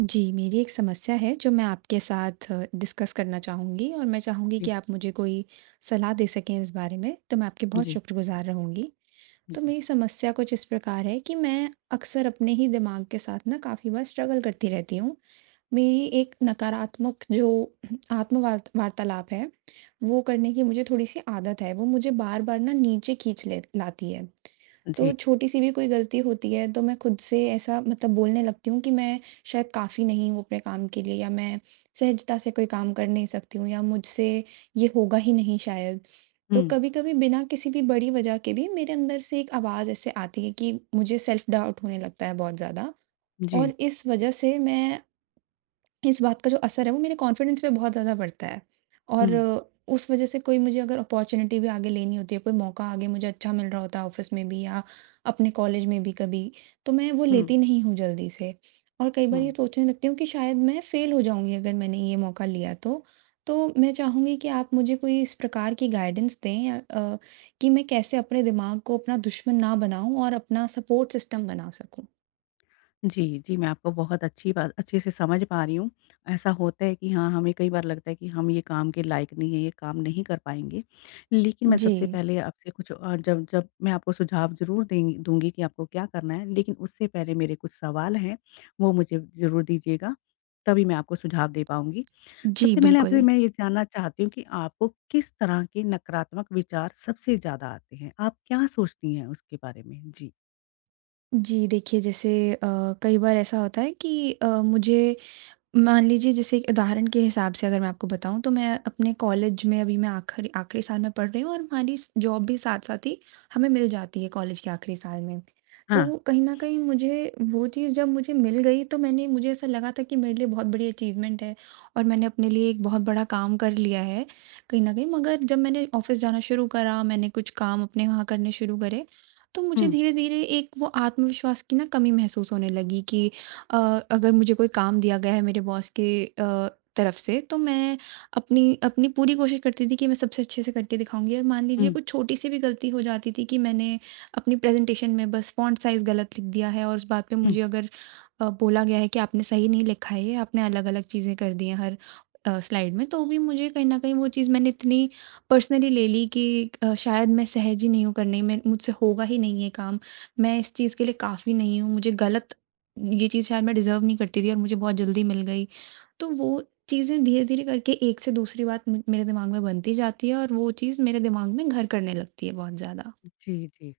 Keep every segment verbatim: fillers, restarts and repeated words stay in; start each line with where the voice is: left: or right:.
right: जी, मेरी एक समस्या है जो मैं आपके साथ डिस्कस करना चाहूँगी और मैं चाहूँगी कि
left: जी,
right: आप मुझे कोई सलाह दे सकें इस बारे में, तो मैं आपकी बहुत
left: जी,
right: शुक्रगुज़ार रहूँगी। तो
left: जी,
right: मेरी समस्या कुछ इस प्रकार है कि मैं अक्सर अपने ही दिमाग के साथ ना काफ़ी बार स्ट्रगल करती रहती हूँ। मेरी एक नकारात्मक जो आत्म वार्त वार्तालाप है, वो करने की मुझे थोड़ी-सी आदत है, वो मुझे बार-बार ना नीचे खींच ले लाती है। तो
left: जी।
right: छोटी-सी भी कोई गलती होती है तो मैं खुद से ऐसा मतलब बोलने लगती हूँ कि मैं शायद काफ़ी नहीं हूँ अपने काम के लिए, या मैं सहजता से कोई काम कर नहीं सकती हूँ, या मुझसे ये होगा ही नहीं शायद। तो
left: हुँ,
right: कभी-कभी बिना किसी भी बड़ी वजह के भी मेरे अंदर से एक आवाज़ ऐसे आती है कि मुझे सेल्फ डाउट होने लगता है बहुत ज़्यादा। और
left: जी,
right: इस वजह से मैं, इस बात का जो असर है वो मेरे कॉन्फिडेंस पे बहुत ज़्यादा पड़ता है।
left: हुँ,
right: और उस वज़ह से कोई मुझे अगर अपॉर्च्युनिटी भी आगे लेनी होती है, कोई मौका आगे मुझे अच्छा मिल रहा होता है ऑफ़िस में भी या अपने कॉलेज में भी कभी, तो मैं वो
left: हुँ,
right: लेती नहीं हूँ जल्दी से। और कई बार
left: हुँ।
right: ये सोचने लगती हूँ कि शायद मैं फ़ेल हो जाऊँगी अगर मैंने ये मौका लिया तो। तो मैं चाहूँगी कि आप मुझे कोई इस प्रकार की गाइडेंस दें। अ अ, कि मैं कैसे अपने दिमाग को अपना दुश्मन ना बनाऊँ और अपना सपोर्ट सिस्टम बना सकूँ?
left: जी, जी, मैं आपको बहुत अच्छी बात अच्छे से समझ पा रही हूँ। ऐसा होता है कि हाँ, हमें कई बार लगता है कि हम ये काम के लायक नहीं हैं, ये काम नहीं कर पाएँगे। लेकिन मैं
right: जी।
left: सबसे पहले आपसे कुछ अ, जब जब मैं आपको सुझाव ज़रूर देंगी दूँगी कि आपको क्या करना है, लेकिन उससे पहले मेरे कुछ सवाल हैं, वो मुझे ज़रूर दीजिएगा, तभी मैं आपको सुझाव दे पाऊँगी।
right: जी,
left: सबसे पहले आपसे
right: बिल्कुल।
left: मैं ये जानना चाहती हूँ कि आपको किस तरह के नकारात्मक विचार सबसे ज़्यादा आते हैं? आप क्या सोचती हैं उसके बारे में? जी।
right: जी देखिए, जैसे अ, कई बार ऐसा होता है कि अ, मुझे मान लीजिए, जैसे एक उदाहरण के हिसाब से अगर मैं आपको बताऊँ, तो मैं अपने कॉलेज में अभी मैं आखिरी आखिरी साल में पढ़ रही हूँ और हमारी स- जॉब भी साथ साथ ही हमें मिल जाती है कॉलेज के आखिरी साल में।
left: हाँ।
right: तो कहीं ना कहीं मुझे वो चीज़ जब मुझे मिल गई, तो मैंने मुझे ऐसा लगा था कि मेरे लिए बहुत बड़ी अचीवमेंट है और मैंने अपने लिए एक बहुत बड़ा काम कर लिया है कहीं ना कहीं। मगर जब मैंने ऑफिस जाना शुरू करा, मैंने कुछ काम अपने वहाँ करने शुरू करे, तो मुझे
left: हुँ,
right: धीरे धीरे एक वो आत्मविश्वास की ना कमी महसूस होने लगी कि अ, अगर मुझे कोई काम दिया गया है मेरे बॉस के अ, तरफ से, तो मैं अपनी अपनी पूरी कोशिश करती थी कि मैं सबसे अच्छे से करके दिखाऊंगी। और मान लीजिए
left: हुँ,
right: कुछ छोटी सी भी गलती हो जाती थी कि मैंने अपनी प्रेजेंटेशन में बस फ़ॉन्ट साइज़ गलत लिख दिया है, और उस बात पे
left: हुँ।
right: मुझे अगर अ, बोला गया है कि आपने सही नहीं लिखा है, ये आपने अलग अलग चीज़ें कर दी हैं हर स्लाइड में, तो भी मुझे कहीं ना कहीं वो चीज़ मैंने इतनी पर्सनली ले ली कि अ, शायद मैं सहज ही नहीं हूँ करने में, मुझसे होगा ही नहीं ये काम, मैं इस चीज़ के लिए काफ़ी नहीं हूँ, मुझे गलत, ये चीज़ शायद मैं डिज़र्व नहीं करती थी और मुझे बहुत जल्दी मिल गई। तो वो चीज़ें धीरे-धीरे करके एक से दूसरी बात मे मेरे दिमाग में बनती जाती है और वो चीज़ मेरे दिमाग में घर करने लगती है बहुत ज़्यादा।
left: जी, जी।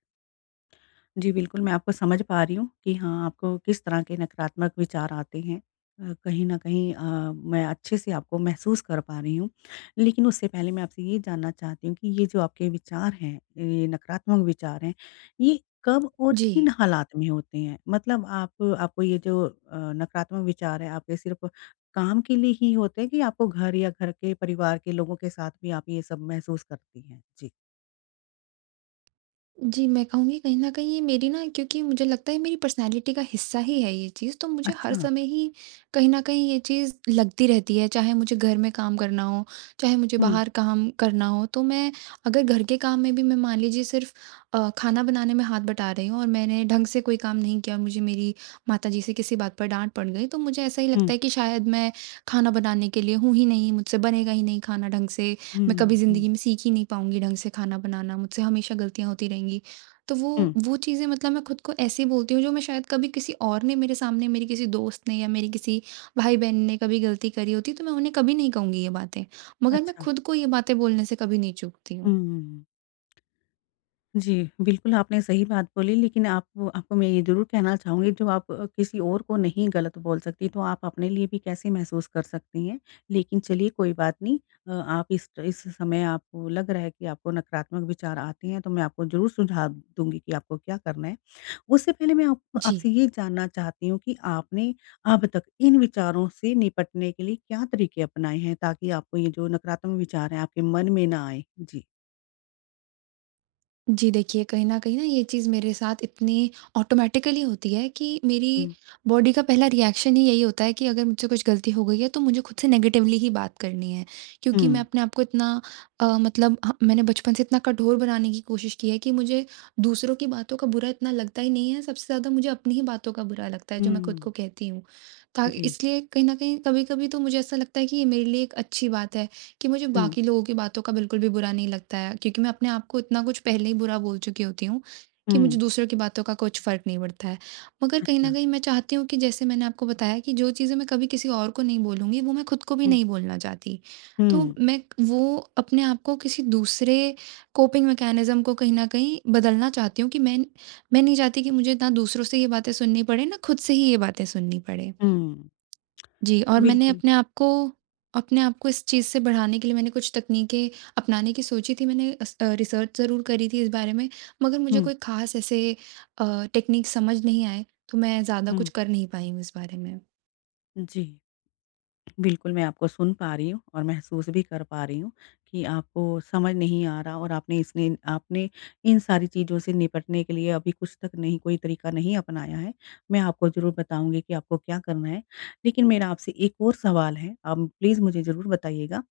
left: जी, बिल्कुल, मैं आपको समझ पा रही हूँ कि हाँ, आपको किस तरह के नकारात्मक विचार आते हैं। अ, कहीं न कहीं अ, मैं अच्छे से आपको महसूस कर पा रही हूँ। लेकिन उससे पहले मैं आपसे ये जानना चाहती हूँ कि ये जो आपके विचार हैं, ये नकारात्मक विचार हैं, ये कब और
right: जी।
left: किन हालात में होते हैं? मतलब आप आपको ये जो अ, नकारात्मक विचार हैं, आपके सिर्फ़ काम के लिए ही होते हैं कि आपको घर या घर के परिवार के लोगों के साथ भी आप ये सब महसूस करती हैं? जी।
right: जी, मैं कहूँगी कहीं न कहीं ये मेरी ना, क्योंकि मुझे लगता है मेरी पर्सनैलिटी का हिस्सा ही है ये चीज़, तो मुझे हर
left: अच्छा।
right: समय ही कहीं न कहीं ये चीज़ लगती रहती है। चाहे मुझे घर में काम करना हो, चाहे मुझे
left: हुँ,
right: बाहर काम करना हो, तो मैं, अगर घर के काम में भी मैं मान लीजिए सिर्फ़ अ, खाना बनाने में हाथ बटा रही हूँ और मैंने ढंग से कोई काम नहीं किया, और मुझे मेरी माताजी से किसी बात पर डाँट पड़ गई, तो मुझे ऐसा ही
left: हुँ।
right: लगता है कि शायद मैं खाना बनाने के लिए हूँ ही नहीं, मुझसे बनेगा ही नहीं खाना ढंग से, मैं कभी
left: हुँ, हुँ,
right: ज़िंदगी में सीख ही नहीं पाऊँगी ढंग से खाना बनाना, मुझसे हमेशा गलतियाँ होती रहेंगी। तो वो
left: हुँ।
right: वो चीज़ें, मतलब मैं खुद को ऐसे बोलती हूँ जो मैं शायद, कभी किसी और ने मेरे सामने मेरे किसी दोस्त ने या मेरे किसी भाई-बहन ने कभी गलती करी होती, तो मैं उन्हें कभी नहीं कहूँगी ये बातें। मगर मैं
left: अच्छा।
right: खुद को ये बातें बोलने से कभी नहीं चूकती हूँ।
left: हुँ, जी, बिल्कुल आपने सही बात बोली लेकिन आप आपको मैं ये ज़रूर कहना चाहूँगी जो आप अ, किसी और को नहीं गलत बोल सकती तो आप अपने लिए भी कैसे महसूस कर सकती हैं। लेकिन चलिए कोई बात नहीं अ, आप इस इस समय आपको लग रहा है कि आपको नकारात्मक विचार आते हैं तो मैं आपको ज़रूर सुझाव दूँगी कि आपको क्या करना है। उससे पहले मैं आप आपसे
right: जी
left: ये जानना चाहती हूँ कि आपने अब तक इन विचारों से निपटने के लिए क्या तरीके अपनाए हैं ताकि आपको ये जो नकारात्मक विचार हैं आपके मन में ना आए? जी।
right: जी देखिए, कहीं न कहीं न ये चीज़ मेरे साथ इतनी ऑटोमैटिकली होती है कि मेरी
left: हुँ,
right: बॉडी का पहला रिएक्शन ही यही होता है कि अगर मुझसे कुछ गलती हो गई है, तो मुझे खुद से नेगेटिवली ही बात करनी है। क्योंकि मैं
left: हुँ,
right: अपने आप को इतना, अ, मतलब ह मैंने बचपन से इतना कठोर बनाने की कोशिश की है कि मुझे दूसरों की बातों का बुरा इतना लगता ही नहीं है, सबसे ज़्यादा मुझे अपनी ही बातों का बुरा लगता है जो मैं खुद को
left: हुँ,
right: कहती हूँ। ता
left: जी,
right: इसलिए कहीं न कहीं कभी-कभी तो मुझे ऐसा लगता है कि ये मेरे लिए एक अच्छी बात है। कि मुझे
left: हुँ,
right: बाकी लोगों की बातों का बिल्कुल भी बुरा नहीं लगता है, क्योंकि मैं अपने आप को इतना कुछ पहले ही बुरा बोल चुकी होती हूँ कि मुझे
left: हुँ,
right: दूसरों की बातों का कुछ फ़र्क नहीं पड़ता है। मगर कहीं न
left: अच्छा,
right: कहीं मैं चाहती हूँ कि, जैसे मैंने आपको बताया, कि जो चीज़ें मैं कभी किसी और को नहीं बोलूँगी, वो मैं खुद को भी
left: हुँ,
right: नहीं बोलना चाहती। तो
left: हुँ,
right: मैं वो अपने आप को किसी दूसरे कोपिंग मैकेनिज़्म को कहीं न कहीं बदलना चाहती हूँ कि मैं मैं नहीं चाहती कि मुझे ना दूसरों से ये बातें सुननी पड़े, ना खुद से ही ये बातें सुननी पड़े।
left: हुँ,
right: जी, और मैंने
left: बिल्कुल।
right: अपने आप को अपने आप को इस चीज़ से बढ़ाने के लिए मैंने कुछ तकनीकें अपनाने की सोची थी। मैंने अस अ, रिसर्च ज़रूर करी थी इस बारे में, मगर मुझे
left: हुँ,
right: कोई ख़ास ऐसे अ, टेक्नीक समझ नहीं आए, तो मैं ज़्यादा
left: हुँ,
right: कुछ कर नहीं पाई हूँ इस बारे में।
left: जी। बिल्कुल, मैं आपको सुन पा रही हूँ और महसूस भी कर पा रही हूँ कि आपको समझ नहीं आ रहा और आपने इसने आपने इन सारी चीज़ों से निपटने के लिए अभी कुछ तक नहीं कोई तरीका नहीं अपनाया है। मैं आपको ज़रूर बताऊँगी कि आपको क्या करना है। लेकिन मेरा आपसे एक और सवाल है, आप प्लीज़ मुझे ज़रूर बताइएगा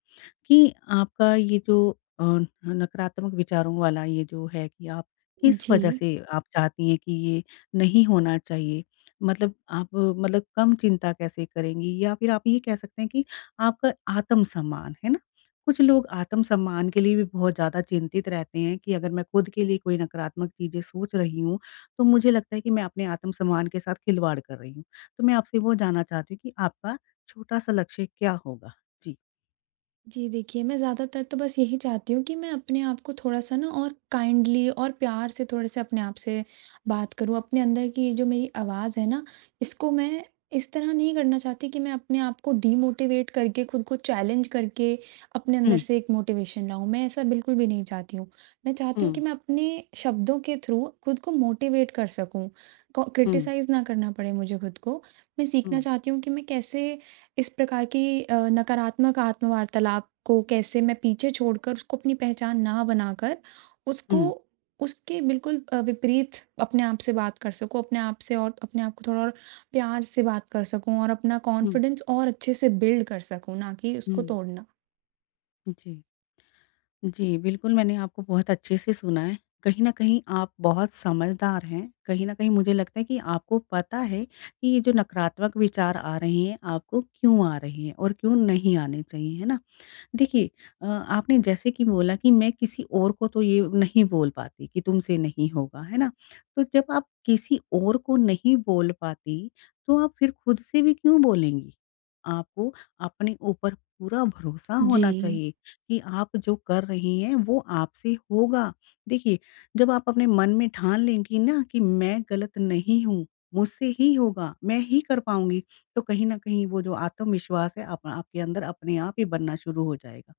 left: कि आपका ये जो अ, नकारात्मक विचारों वाला ये जो है कि आप किस वजह
right: जी।
left: से आप चाहती हैं कि ये नहीं होना चाहिए? मतलब आप मतलब कम चिंता कैसे करेंगी? या फिर आप ये कह सकते हैं कि आपका आत्म-सम्मान, है ना? कुछ लोग आत्म-सम्मान के लिए भी बहुत ज़्यादा चिंतित रहते हैं कि अगर मैं खुद के लिए कोई नकारात्मक चीज़ें सोच रही हूँ, तो मुझे लगता है कि मैं अपने आत्म-सम्मान के साथ खिलवाड़ कर रही हूँ। तो मैं आपसे वो जानना चाहती हूँ कि आपका छोटा-सा लक्ष्य क्या होगा? जी।
right: जी देखिए, मैं ज़्यादातर तो बस यही चाहती हूँ कि मैं अपने आप को थोड़ा-सा ना और काइंडली और प्यार से थोड़े-से अपने आप से बात करूँ। अपने अंदर की ये जो मेरी आवाज़ है ना, इसको मैं इस तरह नहीं करना चाहती कि मैं अपने आप को डिमोटिवेट करके, खुद को चैलेंज करके अपने अंदर
left: हुँ,
right: से एक मोटिवेशन लाऊँ। मैं ऐसा बिल्कुल भी नहीं चाहती हूँ। मैं चाहती हूँ
left: हुँ।
right: कि मैं अपने शब्दों के थ्रू खुद को मोटिवेट कर सकूँ। को
left: हुँ,
right: क्रिटिसाइज़ ना करना पड़े मुझे खुद को। मैं सीखना
left: हुँ,
right: चाहती हूँ कि मैं कैसे इस प्रकार की अ, नकारात्मक आत्म-वार्तालाप को कैसे मैं पीछे छोड़कर, उसको अपनी पहचान ना बनाकर, उसको
left: हुँ,
right: उसके बिल्कुल अ, विपरीत अपने आप से बात कर सकूँ, अपने आप से और अपने आप को थोड़ा और प्यार से बात कर सकूँ और अपना
left: हुँ,
right: कॉन्फिडेंस और अच्छे से बिल्ड कर सकूँ, ना कि उसको
left: हुँ।
right: तोड़ना।
left: जी, जी, बिल्कुल मैंने आपको बहुत अच्छे से सुना है। कहीं न कहीं आप बहुत समझदार हैं। कहीं न कहीं मुझे लगता है कि आपको पता है कि ये जो नकारात्मक विचार आ रहे हैं, आपको क्यों आ रहे हैं और क्यों नहीं आने चाहिए, है ना? देखिए अ, आपने जैसे कि बोला कि मैं किसी और को तो ये नहीं बोल पाती कि तुमसे नहीं होगा, है ना? तो जब आप किसी और को नहीं बोल पाती, तो आप फिर खुद से भी क्यों बोलेंगी? आपको अपने ऊपर पूरा भरोसा होना
right: जी,
left: चाहिए कि आप जो कर रही हैं वो आपसे होगा। देखिए, जब आप अपने मन में ठान लेंगी ना कि मैं गलत नहीं हूँ, मुझसे ही होगा, मैं ही कर पाऊँगी, तो कहीं न कहीं वो जो आत्मविश्वास है आप आपके अंदर अपने आप ही बनना शुरू हो जाएगा।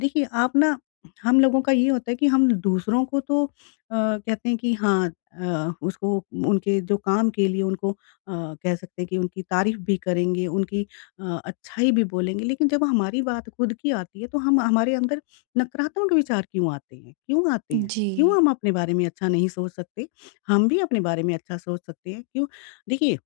left: देखिए आप ना हम लोगों का ये होता है कि हम दूसरों को तो अ, कहते हैं कि हाँ अ, उसको उनके जो काम के लिए उनको अ, कह सकते हैं कि उनकी तारीफ़ भी करेंगे, उनकी अ, अच्छाई भी बोलेंगे, लेकिन जब हमारी बात खुद की आती है तो हम हमारे अंदर नकारात्मक विचार क्यों आते हैं? क्यों आते हैं?
right: जी।
left: क्यों हम अपने बारे में अच्छा नहीं सोच सकते? हम भी अपने बारे में अच्छा सोच सकते हैं, क्यों? देखिए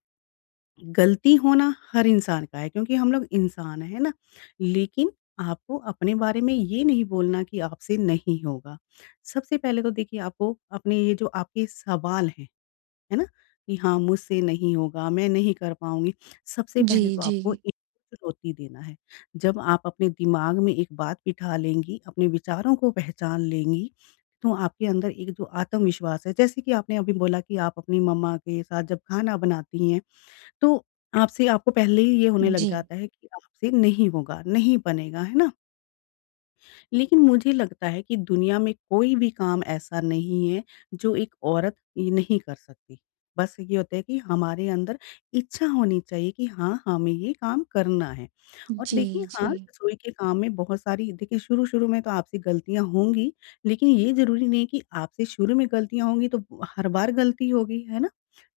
left: गलती होना हर इंसान का है क्योंकि हम लोग इंसान हैं, है ना? लेकिन आपको अपने बारे में ये नहीं बोलना कि आपसे नहीं होगा। सबसे पहले तो देखिए आपको अपने ये जो आपके सवाल हैं, है ना? कि हाँ, मुझसे नहीं होगा, मैं नहीं कर पाऊँगी। सबसे
right: जी,
left: पहले तो
right: जी।
left: आपको एक चुनौती देना है। जब आप अपने दिमाग में एक बात बिठा लेंगी, अपने विचारों को पहचान लेंगी, तो आपके अंदर एक जो आत्मविश्वास है जैसे कि आपने अभी बोला कि आप अपनी मम्मा के साथ जब खाना बनाती हैं तो आपसे आपको पहले ही ये होने लग
right: जी।
left: जाता है कि आपसे नहीं होगा, नहीं बनेगा, है ना? लेकिन मुझे लगता है कि दुनिया में कोई भी काम ऐसा नहीं है जो एक औरत ये नहीं कर सकती। बस ये होता है कि हमारे अंदर इच्छा होनी चाहिए कि हाँ, हमें ये काम करना है। और
right: जी,
left: देखिए हाँ,
right: जी।
left: रसोई के काम में बहुत सारी देखिए शुरू-शुरू में तो आपसे गलतियाँ होंगी, लेकिन ये ज़रूरी नहीं कि आपसे शुरू में गलतियाँ होंगी तो हर बार गलती होगी, है ना?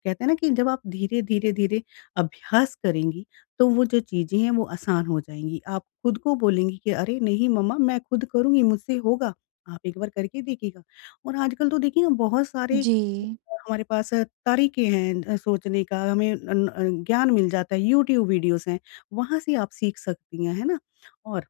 left: कहते हैं ना कि जब आप धीरे, धीरे, धीरे अभ्यास करेंगी तो वो जो चीज़ें हैं वो आसान हो जाएँगी। आप खुद को बोलेंगी कि अरे नहीं मम्मा मैं खुद करूँगी, मुझसे होगा, आप एक बार करके देखिएगा। और आजकल तो देखिए ना बहुत सारे
right: जी,
left: अ, हमारे पास अ, तरीके हैं अ, सोचने का हमें अन अ, ज्ञान मिल जाता है, यूट्यूब वीडियोज़ हैं, वहाँ से आप सीख सकती हैं, है ना? और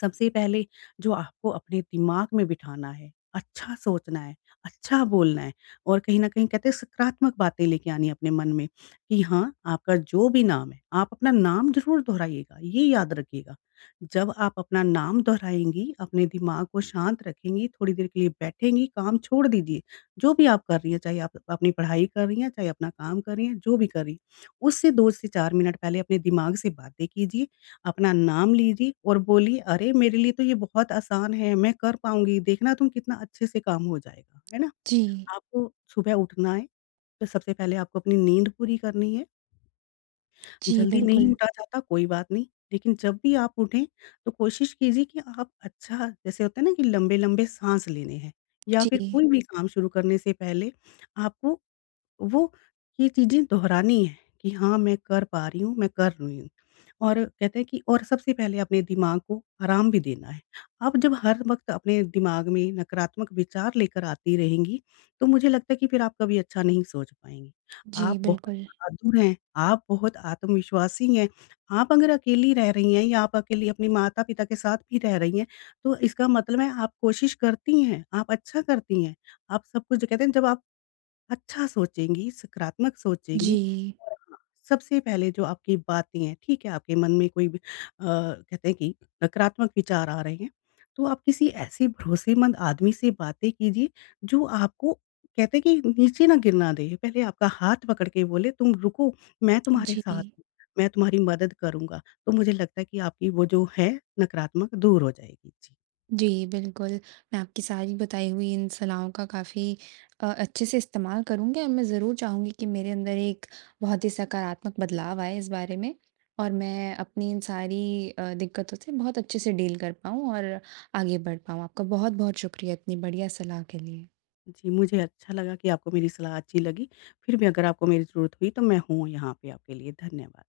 left: सबसे पहले जो आपको अपने दिमाग में बिठाना है, अच्छा सोचना है, अच्छा बोलना है और कहीं न कहीं कहते हैं सकारात्मक बातें लेके आनी है अपने मन में कि हाँ, आपका जो भी नाम है, आप अपना नाम ज़रूर दोहराइएगा, ये याद रखिएगा। जब आप अपना नाम दोहराएँगी, अपने दिमाग को शांत रखेंगी, थोड़ी देर के लिए बैठेंगी, काम छोड़ दीजिए। जो भी आप कर रही हैं, चाहे आप अपनी पढ़ाई कर रही हैं, चाहे अपना काम कर रही हैं, जो भी कर रही हैं, उससे दो से चार मिनट पहले अपने दिमाग से बातें कीजिए अपना नाम लीजिए और बोलिए, "अरे! मेरे लिए तो ये बहुत आसान है, मैं कर पाऊँगी, देखना तुम कितना अच्छे से काम हो जाएगा।" है ना?
right: जी।
left: आपको सुबह उठना है, तो सबसे पहले आपको अपनी नींद पूरी करनी है।
right: जी,
left: जल्दी नहीं
right: बिल्कुल।
left: उठा जाता, कोई बात नहीं, लेकिन जब भी आप उठें, तो कोशिश कीजिए कि आप अच्छा जैसे होता है ना कि लंबे-लंबे साँस लेने हैं या फिर
right: जी,
left: कोई भी काम शुरू करने से पहले आपको वो ये चीज़ें दोहरानी है कि हाँ, मैं कर पा रही हूँ, मैं कर रही हूँ। और कहते हैं कि और सबसे पहले अपने दिमाग को आराम भी देना है। आप जब हर वक़्त अपने दिमाग में नकारात्मक विचार लेकर आती रहेंगी, तो मुझे लगता है कि फिर आप कभी अच्छा नहीं सोच पाएँगी।
right: जी,
left: आप बहुत
right: बिल्कुल।
left: बहादुर हैं, आप बहुत आत्मविश्वासी हैं। आप अगर अकेली रह रही हैं या आप अकेली अपने माता-पिता के साथ भी रह रही हैं, तो इसका मतलब है आप कोशिश करती हैं, आप अच्छा करती हैं। आप सब कुछ जो कहते हैं जब आप अच्छा सोचेंगी, सकारात्मक सोचेंगी
right: जी,
left: और हाँ, सबसे पहले जो आपकी बातें हैं, ठीक है, आपके मन में कोई भी अ, कहते हैं कि नकारात्मक विचार आ रहे हैं, तो आप किसी ऐसे भरोसेमंद आदमी से बातें कीजिए, जो आपको कहते हैं कि नीचे ना गिरना दे। पहले आपका हाथ पकड़ के बोले, "तुम रुको, मैं तुम्हारे
right: जी।
left: साथ हूँ, मैं तुम्हारी मदद करूँगा।" तो मुझे लगता है कि आपकी वो जो है, नकारात्मक दूर हो जाएगी। जी।
right: जी, बिल्कुल। मैं आपकी सारी बताई हुई इन सलाहों का काफ़ी अ, अच्छे से इस्तेमाल करूँगी और मैं ज़रूर चाहूँगी कि मेरे अंदर एक बहुत ही सकारात्मक बदलाव आए इस बारे में और मैं अपनी इन सारी अ, दिक्कतों से बहुत अच्छे से डील कर पाऊँ और आगे बढ़ पाऊँ। आपका बहुत-बहुत शुक्रिया इतनी बढ़िया सलाह के लिए।
left: जी, मुझे अच्छा लगा कि आपको मेरी सलाह अच्छी लगी। फिर भी अगर आपको मेरी ज़रूरत हुई तो मैं हूँ यहाँ पे आपके लिए। धन्यवाद।